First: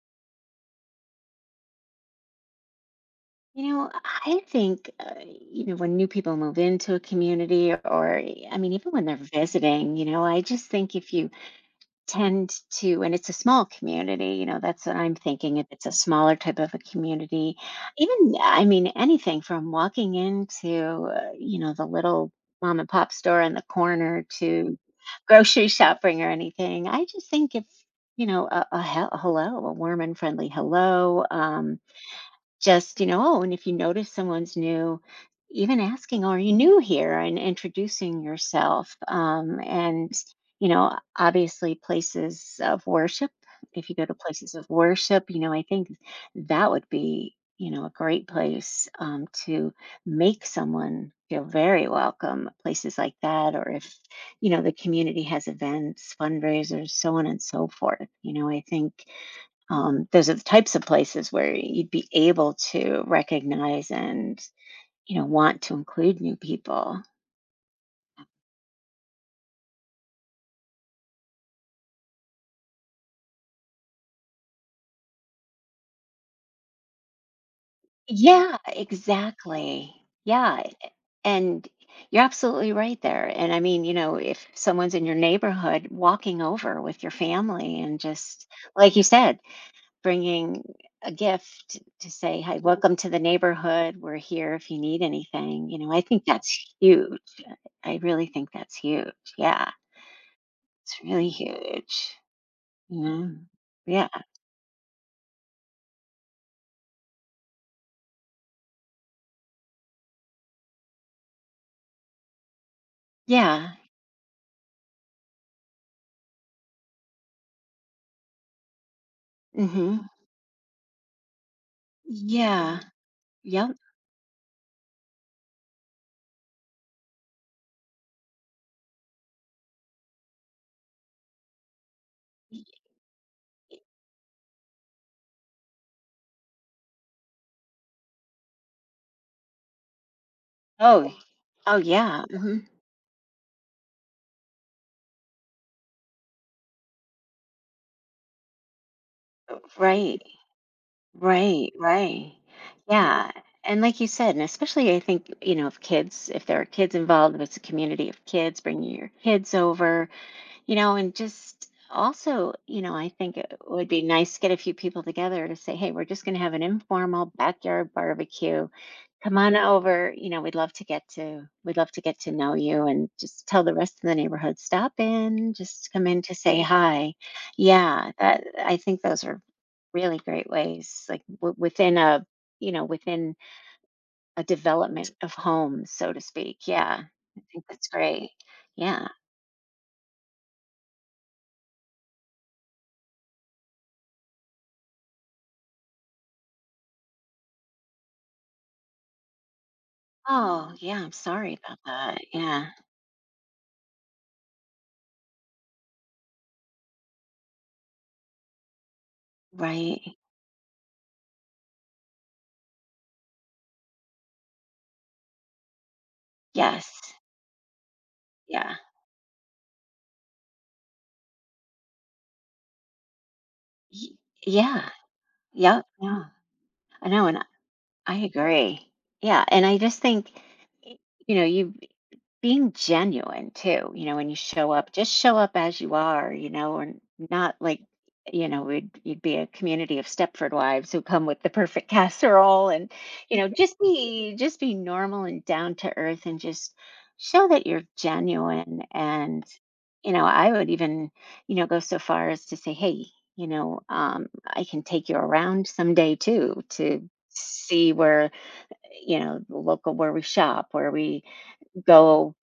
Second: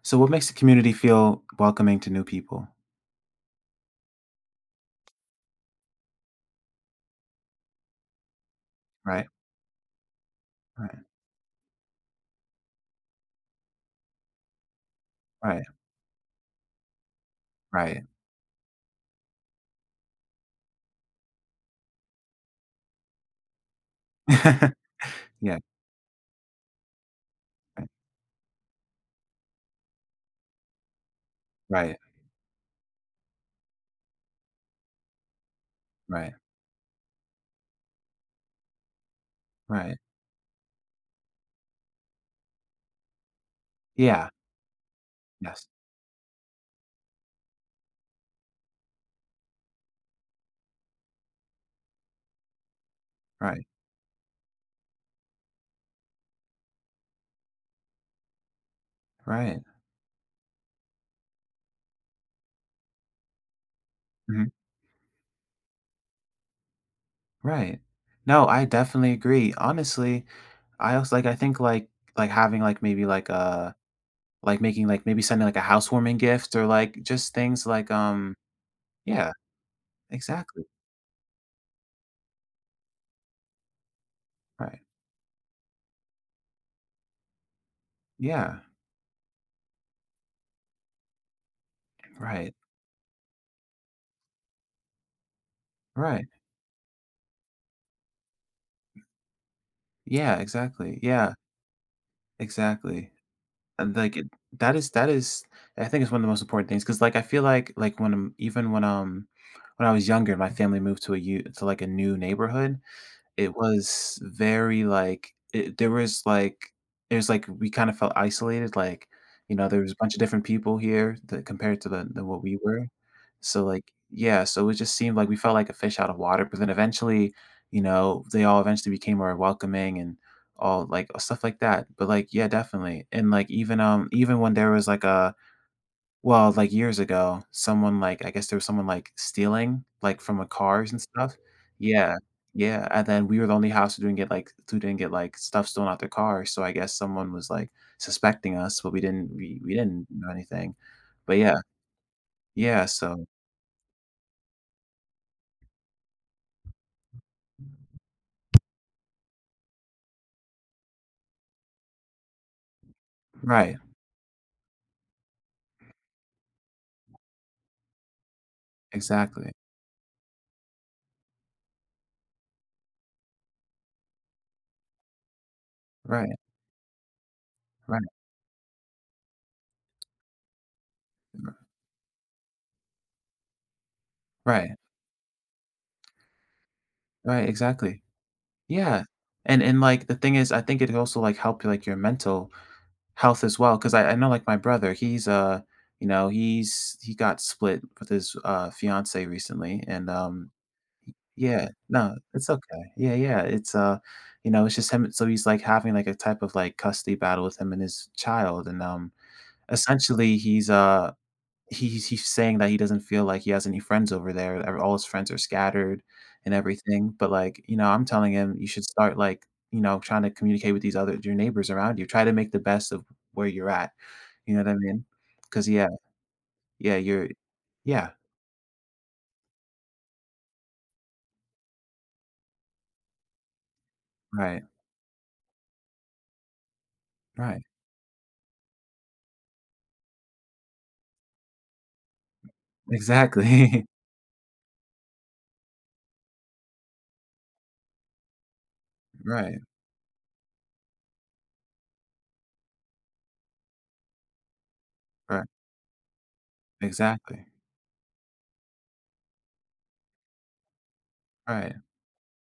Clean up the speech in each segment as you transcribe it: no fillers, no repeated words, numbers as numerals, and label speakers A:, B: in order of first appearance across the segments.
A: So what makes the community feel welcoming to new people?
B: You know, I think, you know, when new people move into a community or I mean, even when they're
A: Right,
B: visiting, you know, I just think
A: right,
B: if you tend to, and it's a small community, you know, that's what I'm thinking.
A: right,
B: If it's a smaller type of a community,
A: right.
B: even, I mean, anything from walking into, you know, the little mom and pop store on the corner to
A: Yeah,
B: grocery shopping or anything, I just think if,
A: right,
B: you know, a hello, a warm and friendly hello,
A: right,
B: just you know, oh, and if you notice someone's new, even asking,
A: right,
B: are you new here, and introducing yourself,
A: right.
B: and you know obviously places of worship, if you go to
A: Yeah,
B: places of worship, you know, I
A: yes,
B: think that would be, you know, a great place, to make someone feel very welcome. Places like that,
A: right,
B: or if you know the community has events, fundraisers, so on and so forth, you know, I think,
A: right,
B: those are the types of places where you'd be able to recognize and,
A: mhm,
B: you know, want to include new people.
A: right. No, I definitely agree. Honestly, I also, like, I think, like, having, like, maybe, like, a like, making, like, maybe sending, like, a housewarming gift or, like, just things like,
B: Yeah,
A: yeah,
B: exactly. Yeah.
A: exactly,
B: And you're absolutely right there. And I mean, you know, if
A: right.
B: someone's in your neighborhood, walking over with your family and just,
A: Yeah,
B: like you said, bringing a gift to say,
A: right,
B: hi, welcome to the neighborhood, we're here if you need anything. You know, I think
A: right.
B: that's huge. I really think that's huge. Yeah,
A: Yeah, exactly,
B: it's really
A: yeah,
B: huge.
A: exactly.
B: Yeah.
A: And,
B: Yeah.
A: like, it that is I think it's one of the most important things, because, like, I feel like, when when I was younger, my family moved to a u to, like, a new neighborhood. It
B: Yeah.
A: was very, like, it there was, like there's, like we kinda felt isolated, like, you know, there was a
B: Mhm.
A: bunch of different people here that compared to the what we
B: Yeah.
A: were.
B: Mhm.
A: So,
B: Yep.
A: like, yeah, so it just seemed like we felt like a fish out of water, but then eventually, you know, they all eventually became more welcoming and all, like, stuff like that. But, like, yeah,
B: Y-
A: definitely. And, like, even, even when there was, like, a well, like, years ago, someone, like I guess there was someone, like, stealing, like, from, cars and
B: Oh.
A: stuff.
B: Oh
A: Yeah.
B: yeah. Mhm.
A: Yeah, and then we were the only house who didn't get, like who didn't get, like, stuff stolen out their car, so I guess someone was, like, suspecting us, but we didn't
B: Right.
A: know anything. But yeah.
B: Right. Right.
A: Yeah, so
B: Yeah. And like you said, and especially I think, you know, if kids, if there are kids involved, if it's a community of kids, bringing your kids over, you know, and just also, you know, I think it
A: right.
B: would be nice to get a few people together to say, hey, we're just going to have an informal backyard barbecue, come
A: Exactly.
B: on over, you know, we'd love to get to we'd love to get to know you, and just tell the rest of the neighborhood, stop in, just come in to
A: Right.
B: say hi.
A: Right.
B: Yeah, that, I think those are really great ways, like
A: R
B: within a, you know, within a
A: right.
B: development of homes, so to speak. Yeah, I
A: Right,
B: think that's
A: exactly.
B: great.
A: Yeah.
B: Yeah.
A: And, like, the thing is, I think it also, like, helped, like, your mental health as well, 'cause I know, like, my brother, he's he got split with his, fiancée recently, and,
B: Oh yeah, I'm sorry
A: yeah,
B: about
A: no,
B: that.
A: it's
B: Yeah.
A: okay. Yeah, yeah, it's just him, so he's, like, having, like, a type of, like, custody battle with him and his child, and,
B: Right.
A: essentially, he's saying that he doesn't feel like he has any friends over there, ev all his friends are scattered and everything,
B: Yes.
A: but, like, I'm telling him, "You
B: Yeah.
A: should start, like, you know, trying to communicate with these other your neighbors around you, try to make the best of where you're at."
B: Y-
A: You know what I
B: yeah.
A: mean? Because
B: Yep.
A: yeah,
B: Yeah,
A: yeah,
B: I know.
A: you're
B: And
A: yeah,
B: I agree. Yeah, and I just think y- you know, you being genuine too, you know, when you
A: right,
B: show up, just show up as you are, you know. Or not
A: right,
B: like, you know, we would you'd be a community of Stepford wives who come with the perfect casserole and, you know, just
A: exactly.
B: be, just be normal and down to earth and just show that you're genuine. And
A: Right,
B: you know, I would even, you know, go so far as to say, hey, you know, I can take you
A: right,
B: around someday too, to
A: exactly.
B: see where, you know, the local, where we shop, where we
A: Right,
B: go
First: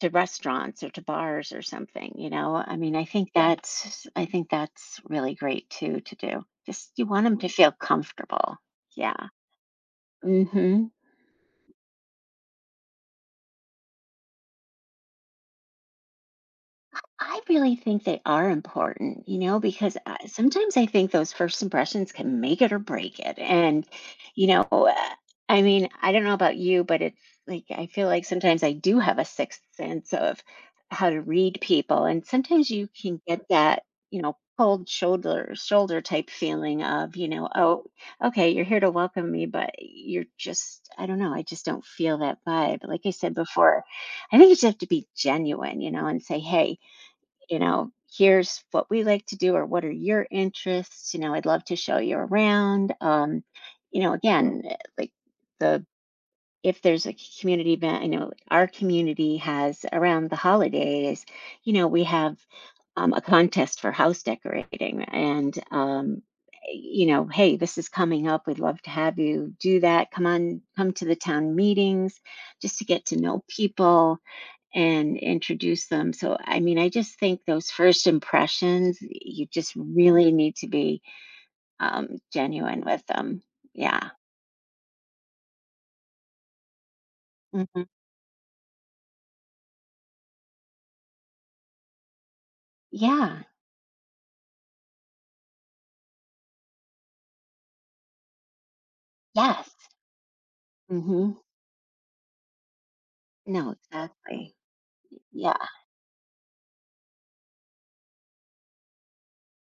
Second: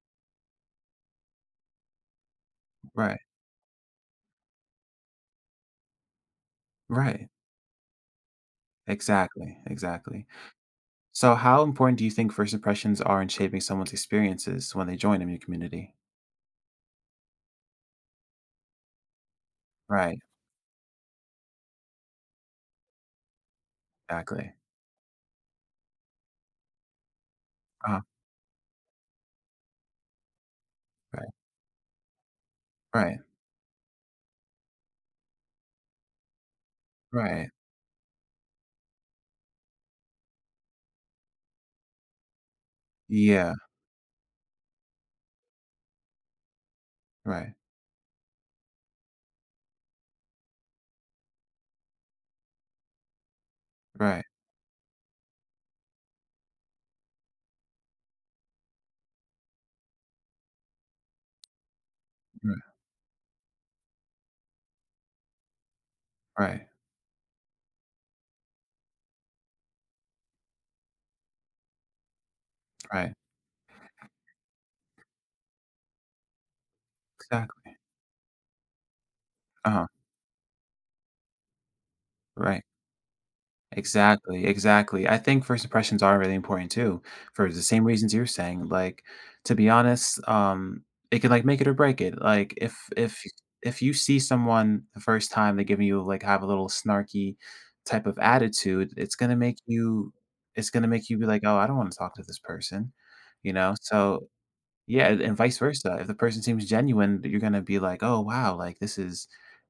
B: to restaurants or to bars or something, you know. I mean, I
A: right,
B: think, yeah, that's, I think that's really great too to do. Just, you want
A: right,
B: them to feel comfortable. Yeah.
A: exactly, exactly.
B: Mhm.
A: So how important do you think first impressions are in shaping someone's experiences when they join a new community?
B: I really think they are important, you know, because
A: Right,
B: sometimes I think those first impressions can make it or break it. And, you
A: exactly.
B: know, I mean, I don't know about you, but it's like I
A: Uh,
B: feel like sometimes I do have a sixth sense of how to
A: right,
B: read people. And sometimes you
A: right,
B: can get that, you know, cold shoulder type feeling of, you
A: right.
B: know, oh, okay, you're here to welcome me, but you're just, I don't know, I just don't feel that vibe. Like I said
A: Yeah,
B: before, I think you just have to be genuine, you know, and say, hey,
A: right,
B: you know, here's what we like to do, or what are your interests. You know, I'd love to show you around. You know,
A: right,
B: again, like the if there's a community event, I know our community has around the holidays, you know, we have,
A: right,
B: a contest for house decorating. And
A: right,
B: you know, hey, this is coming up, we'd love to have you do that, come on, come to the town meetings just to get
A: right,
B: to know people and introduce them. So, I mean, I just think those
A: exactly,
B: first impressions, you just
A: uh,
B: really need to be,
A: right.
B: genuine with them. Yeah.
A: Exactly, exactly. I think first impressions are really important too, for the same
B: Hmm.
A: reasons you're saying. Like, to be honest, it can, like, make it or break it. Like,
B: Yeah.
A: if you see someone the first time, they, giving you like, have a little snarky type of attitude, it's gonna make
B: Yes.
A: you. It's gonna make you be
B: Hmm.
A: like, oh, I don't want to talk to this person, you
B: No,
A: know. So
B: exactly.
A: yeah, and
B: Yeah.
A: vice versa. If the person seems genuine, you're gonna be like, "Oh, wow, like, this is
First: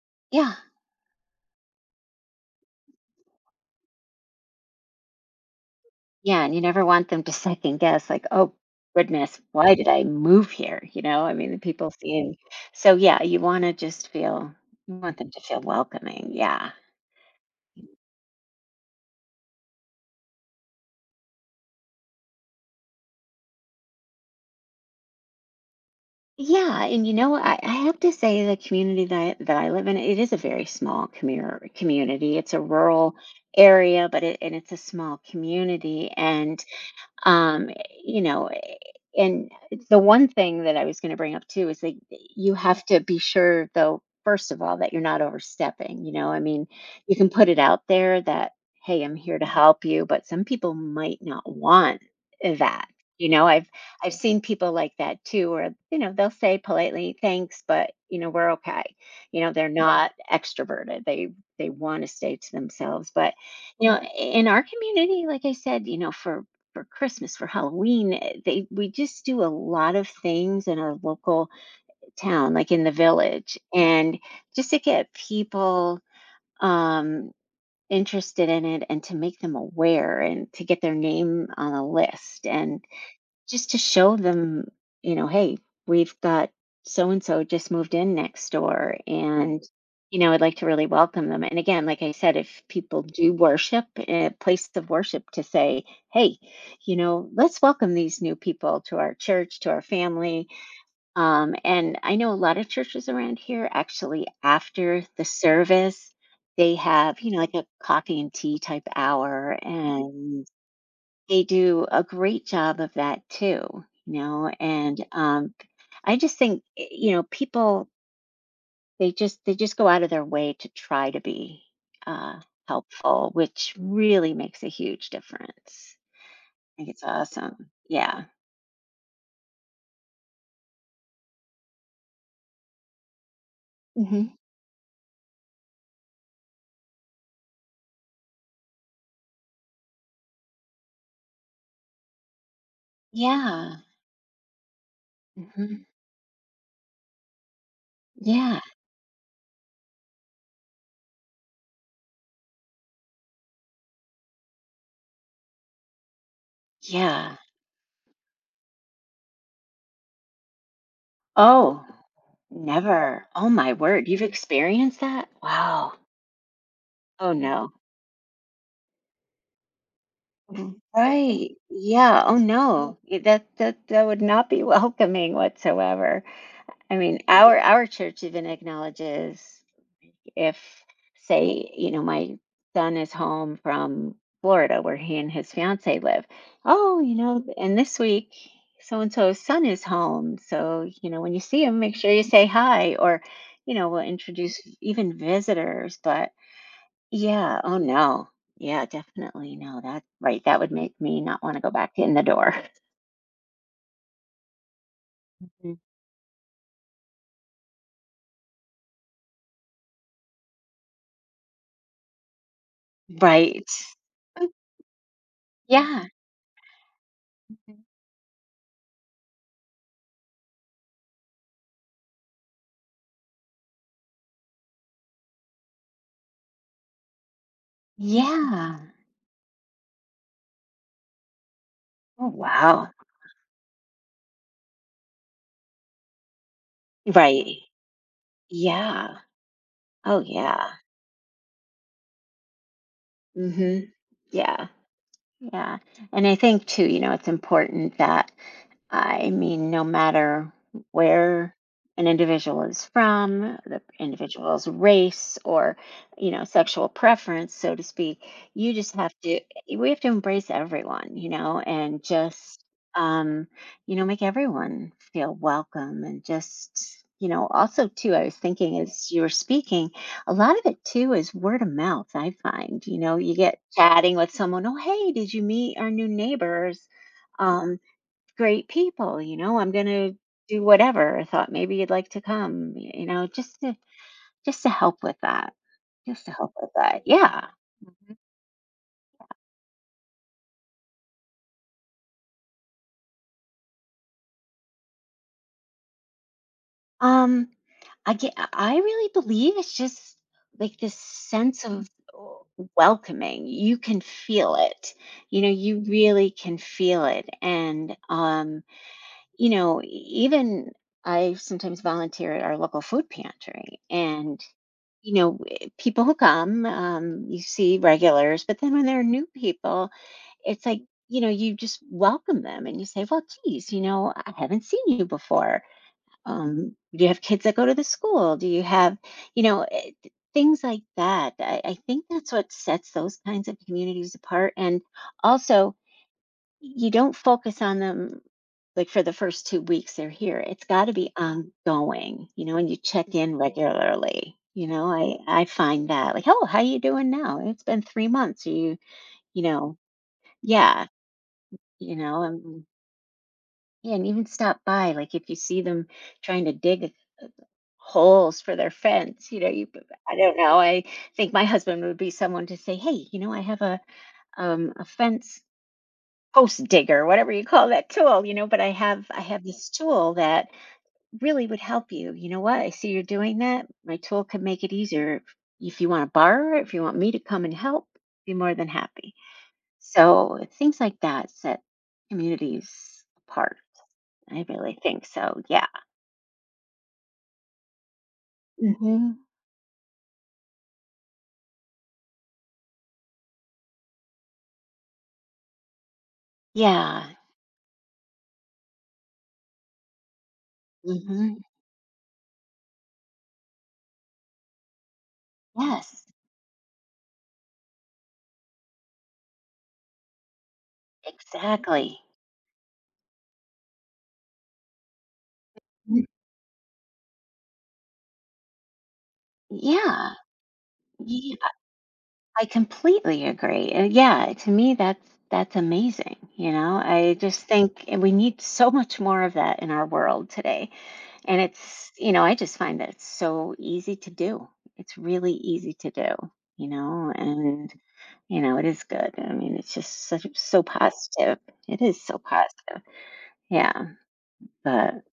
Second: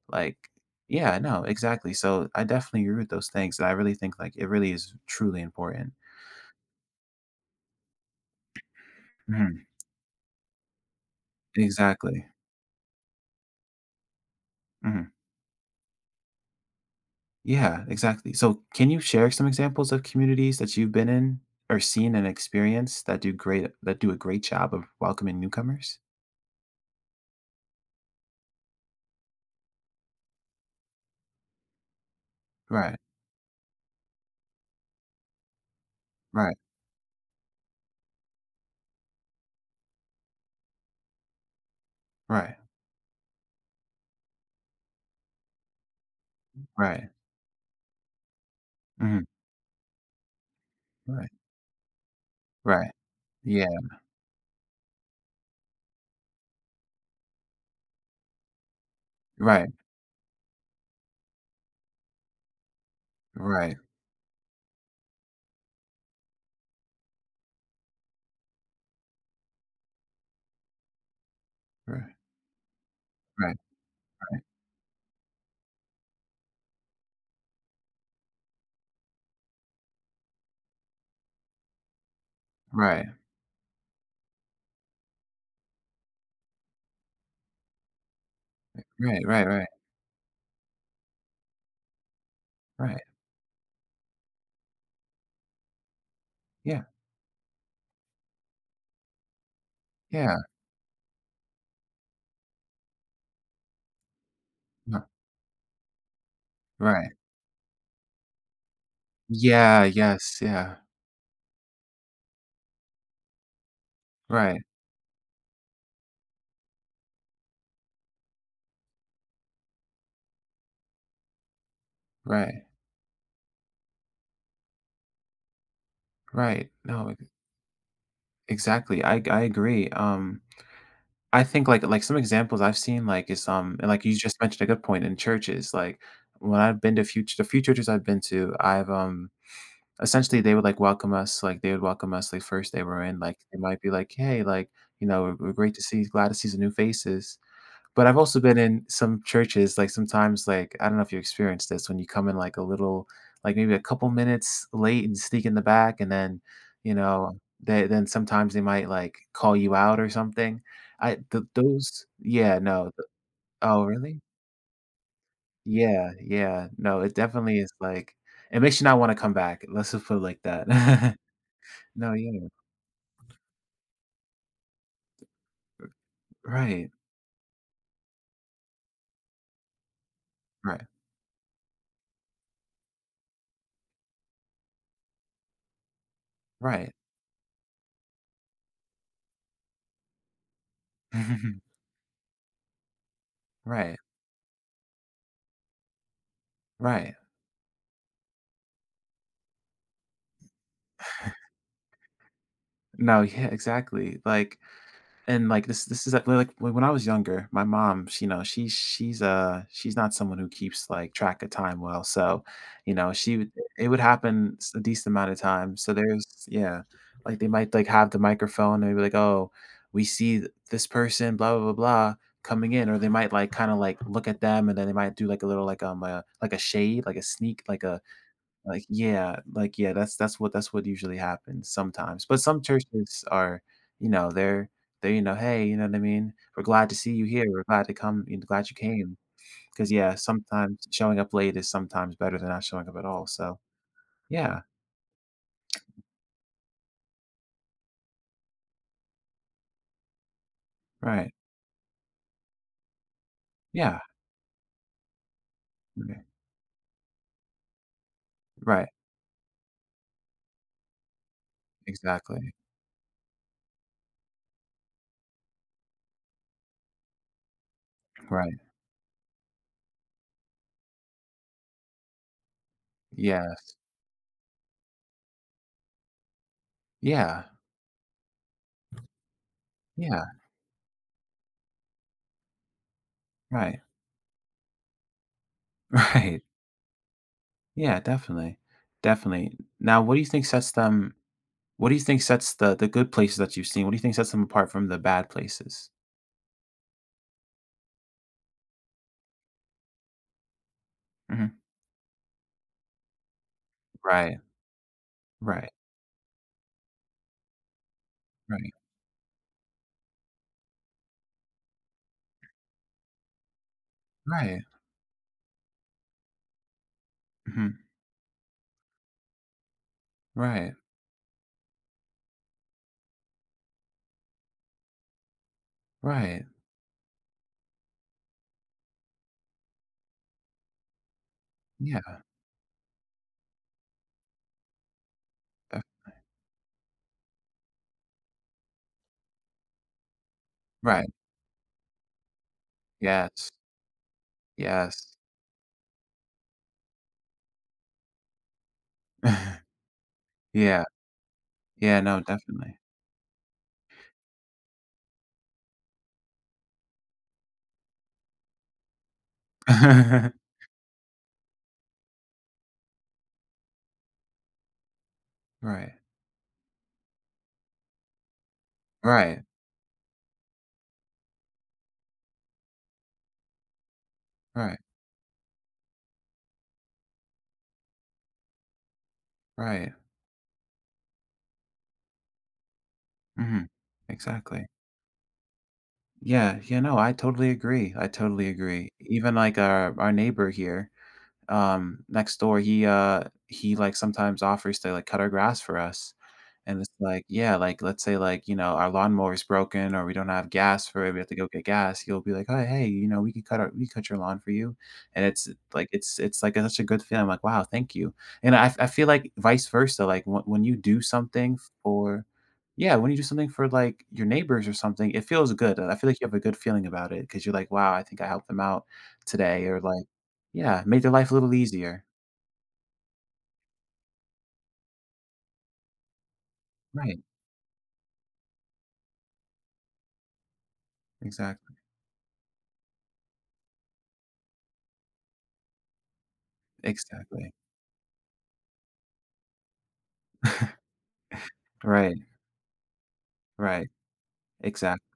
A: like."
B: Yeah.
A: Yeah, no, exactly, so I definitely agree with those things, and I really think, like, it really is truly important.
B: Yeah. And you never want them to second guess, like, oh, goodness,
A: Mhm.
B: why did I move here? You know, I mean, the people
A: Exactly.
B: seeing. So, yeah, you want to just feel, you
A: Mhm.
B: want them to feel welcoming. Yeah.
A: Yeah, exactly. So can you share some examples of communities that you've been in or seen and experienced that do a great job of welcoming newcomers?
B: Yeah, and you know, I have to say the community that I live in, it is a very small community. It's a
A: Right,
B: rural area, but it, and it's a small community.
A: right,
B: And um you know, and the one thing that I was going to bring up too is like, you
A: right,
B: have to be sure though first of all that you're not overstepping, you know, I mean,
A: right.
B: you can put it out there that, hey, I'm
A: Mhm.
B: here to help you, but some people might
A: Right,
B: not want that.
A: right.
B: You know,
A: Yeah.
B: I've seen people like that too, where you know they'll say, politely, thanks, but you know, we're okay. You know,
A: Right,
B: they're not extroverted, they want to stay to themselves. But
A: right,
B: you know, in our community, like I said, you know, for Christmas, for Halloween. They we just do a lot of things in our local
A: right,
B: town, like in the
A: right,
B: village, and
A: right,
B: just to get people, um, interested in it, and to make them aware, and to get their name on a list. And
A: right, right,
B: just to show them, you know, hey, we've got so and so just moved in next door. Right.
A: right, right,
B: And,
A: right.
B: you know, I'd like to really welcome them. And again, like I said, if people
A: Right.
B: do worship, a place of worship, to say, hey,
A: Yeah.
B: you know, let's welcome these new people to our church, to our
A: Yeah.
B: family. And I know a lot of churches around here actually, after
A: No.
B: the service, they
A: Right.
B: have, you know, like a coffee and tea type hour. Mhm.
A: Yeah. Yes.
B: And
A: Yeah.
B: they do a great job of that too, you know,
A: Right.
B: and, I just think, you know, people, they just go out of their way to try to be, uh,
A: Right.
B: helpful, which really makes a huge difference.
A: Right.
B: I think it's
A: No,
B: awesome. Yeah.
A: exactly. I agree. I think, like, some examples I've seen, like, is, and, like, you
B: Mhm.
A: just mentioned a good point in churches. Like, when I've been to future the few churches I've been to, I've essentially, they would, like, welcome us, like they would welcome us, like first they were in, like they
B: Yeah.
A: might be like, "Hey, like, you know, we're great to
B: Mhm.
A: see glad to see some new faces." But I've also been
B: Yeah.
A: in some churches, like, sometimes, like, I don't know if you experienced this when you come in, like, a little, like, maybe a couple minutes late and sneak in the back, and then, you
B: Yeah.
A: know, they then sometimes they might, like, call you out or something. I th
B: Oh,
A: Those. Yeah, no. Th
B: never. Oh my
A: Oh,
B: word, you've
A: really?
B: experienced that? Wow.
A: Yeah, yeah. No, it
B: Oh,
A: definitely is,
B: no.
A: like, it makes you not wanna come back. Let's just put it like
B: Mm.
A: that.
B: Right.
A: No,
B: Yeah. Oh. Mm.
A: yeah.
B: No. That that would not be welcoming whatsoever.
A: Right.
B: I mean, yeah, our church even acknowledges if,
A: Right.
B: say, you know, my son is home from Florida, where he and his fiance live.
A: Right.
B: Oh, you know, and this week, so and so's son is home. So, you know, when you see him, make sure you say hi. Or, you know,
A: Right.
B: we'll introduce even visitors, but
A: Right.
B: yeah, oh, no. Yeah, definitely, no, that, right, that would make me not wanna go back in the door.
A: No, yeah, exactly. Like, and, like,
B: Mhm.
A: this is, like, like, when I was younger, my mom, she, she's not someone who keeps, like, track of time well. So, she would
B: Right.
A: it would happen, a decent amount of times. So
B: Yeah.
A: there's yeah, like they might,
B: Mhm.
A: like, have the microphone and be like, "Oh, we see, this person, blah blah blah blah, coming in," or they might, like, kind of, like, look at them, and then they might do, like, a little like, like a shade, like a sneak,
B: Yeah.
A: like, yeah, that's what usually happens sometimes,
B: Oh,
A: but some
B: wow.
A: churches are, you know, they're "Hey," you know what I mean? "We're glad to see you here.
B: Right.
A: We're glad to come you know, glad you came."
B: Yeah.
A: 'Cause yeah,
B: Oh, yeah.
A: sometimes showing up late is sometimes better than not showing up at all, so
B: Mhm.
A: yeah,
B: Yeah, yeah, and I think too, you know, it's important that, I mean, no matter
A: right,
B: where an individual is from, the
A: yeah,
B: individual's race or,
A: okay,
B: you know, sexual preference, so to speak, you
A: right,
B: just have to, we have to embrace everyone, you know, and
A: exactly,
B: just, um, you know, make everyone feel welcome. And just, you know, also too, I was
A: right,
B: thinking as you were speaking, a lot of it too is word of mouth, I find, you know, you
A: yeah,
B: get chatting with someone, oh, hey, did you meet our new neighbors?
A: yeah,
B: Um, great people, you know, I'm going to
A: yeah,
B: do whatever. I thought maybe you'd like to come, you know,
A: right,
B: just to help with that. Just to
A: right,
B: help with that. Yeah.
A: yeah,
B: Mhm.
A: definitely, definitely. Now what do you think sets them? What do you think sets the good places that you've seen? What do you think sets them apart from the bad places?
B: Um I really believe it's just like this
A: Mhm.
B: sense of welcoming. You can
A: Right,
B: feel it. You know,
A: right,
B: you really can feel it. And
A: right,
B: you know, even I sometimes volunteer at our local food pantry. And
A: right.
B: you know, people who come, you
A: Mhm.
B: see regulars, but then when there are new people, it's
A: Right,
B: like, you know, you just welcome them and you say, well, geez, you know, I haven't seen you before.
A: right.
B: Do you have kids that go to the school? Do you have, you know, things like that? I
A: Yeah,
B: think that's what sets those kinds of communities apart. And also,
A: def
B: you don't focus on them like for the first 2 weeks they're here. It's gotta
A: right.
B: be ongoing, you know, and you check in, mhm,
A: Yes,
B: regularly, you know?
A: yes.
B: I find that, like, "Oh, how you doing now? It's been 3 months. Are you—" you know?
A: Yeah,
B: Yeah, you
A: yeah, no,
B: know, and
A: definitely.
B: yeah, and even stop by, like, if you see them trying to dig holes for their fence, you know, you, I don't know, I think my husband would be someone to say, "Hey, you know, I have a fence
A: Right,
B: post digger," whatever you call that tool, you know, but I
A: right,
B: have this tool that really would help you. You know what? I see you're doing that. My tool could make it
A: right,
B: easier. If you want to borrow it, if you want me to come and help, be more than happy.
A: right.
B: So things like that set communities apart.
A: Mhm.
B: I
A: Exactly.
B: really think so. Yeah.
A: Yeah, yeah, no, I totally agree, I totally agree.
B: Hmm.
A: Even, like, our neighbor here, next door, he, like, sometimes offers to, like, cut our grass for us, and it's
B: Yeah.
A: like, yeah, like, let's say, like, our lawnmower is broken or we don't have gas for it, we have
B: Hmm.
A: to go get gas, he'll be like, "Oh, hey, you know, we cut your lawn for you," and it's, like,
B: Yes.
A: like, such a good feeling, I'm like, "Wow, thank you." And I feel like vice versa, like, when you do something
B: Exactly.
A: for, yeah, when you do something for, like, your neighbors or something. It feels good, I
B: Mm.
A: feel like you have a good feeling about it, because 'cause you're like, "Wow, I think I helped them out today," or like,
B: Yeah.
A: yeah, make their life a
B: Ye-
A: little easier.
B: I completely agree. Yeah, to me that's amazing, you know. I
A: Right,
B: just think, and we need so much more of that in our world today. And
A: exactly,
B: it's, you know, I just find that it's so easy to do. It's really easy to do, you know,
A: exactly.
B: and, you know, it is good. I mean, it's just such, so positive. It is
A: Right,
B: so positive. Yeah.
A: right,
B: But
A: exactly.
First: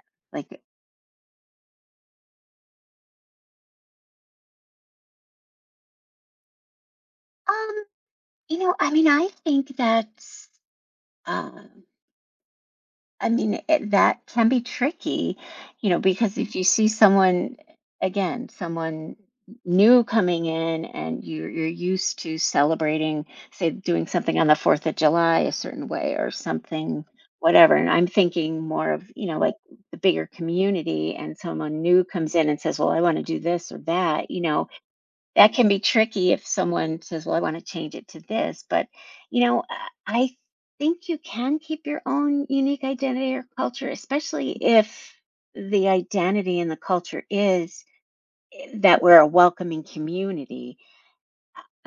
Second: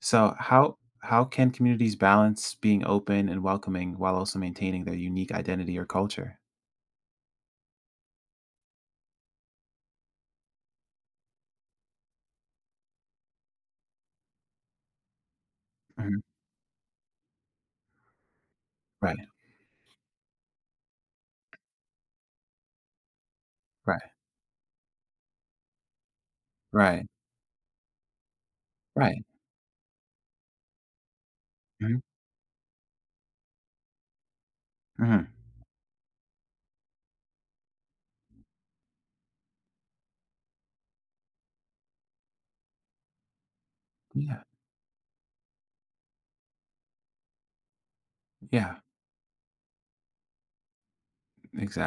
A: So
B: like,
A: how can communities balance being open and welcoming while also maintaining their unique identity or culture?
B: um, you know, I mean, I think that, uh, I mean, it, that can be tricky, you know,
A: Mhm.
B: because if you see someone, again, someone
A: Right,
B: new coming in, and you're used to celebrating, say,
A: right,
B: doing something on the 4th of July a certain way or something,
A: right,
B: whatever, and I'm thinking more of,
A: right.
B: you know, like the bigger community, and someone
A: Mhm,
B: new comes in and says, "Well, I want to do this or that," you know,
A: mhm.
B: that can be tricky if someone says, "Well, I want to change it to this." But you know, I think you can keep your own unique identity or culture,
A: Yeah,
B: especially if the identity and the culture is,
A: yeah,
B: that we're a welcoming community.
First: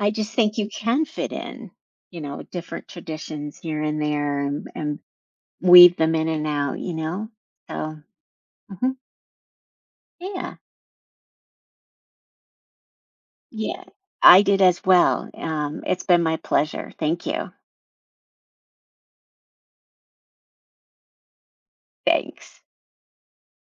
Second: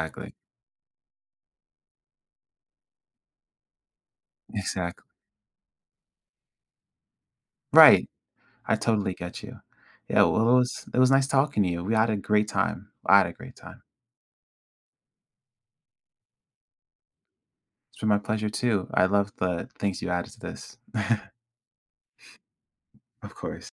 B: I just think you can fit in, you know, different traditions here and there, and
A: exactly.
B: weave them in and out, you know? So,
A: Right, I
B: mhm.
A: totally get you. Yeah, well, it
B: Yeah,
A: was it was nice talking to you. We had a great time. I had a great time.
B: yeah, I did as well. It's been my pleasure. Thank you.
A: It's been my pleasure too. I love the things you added to this.
B: Thanks.
A: Of course.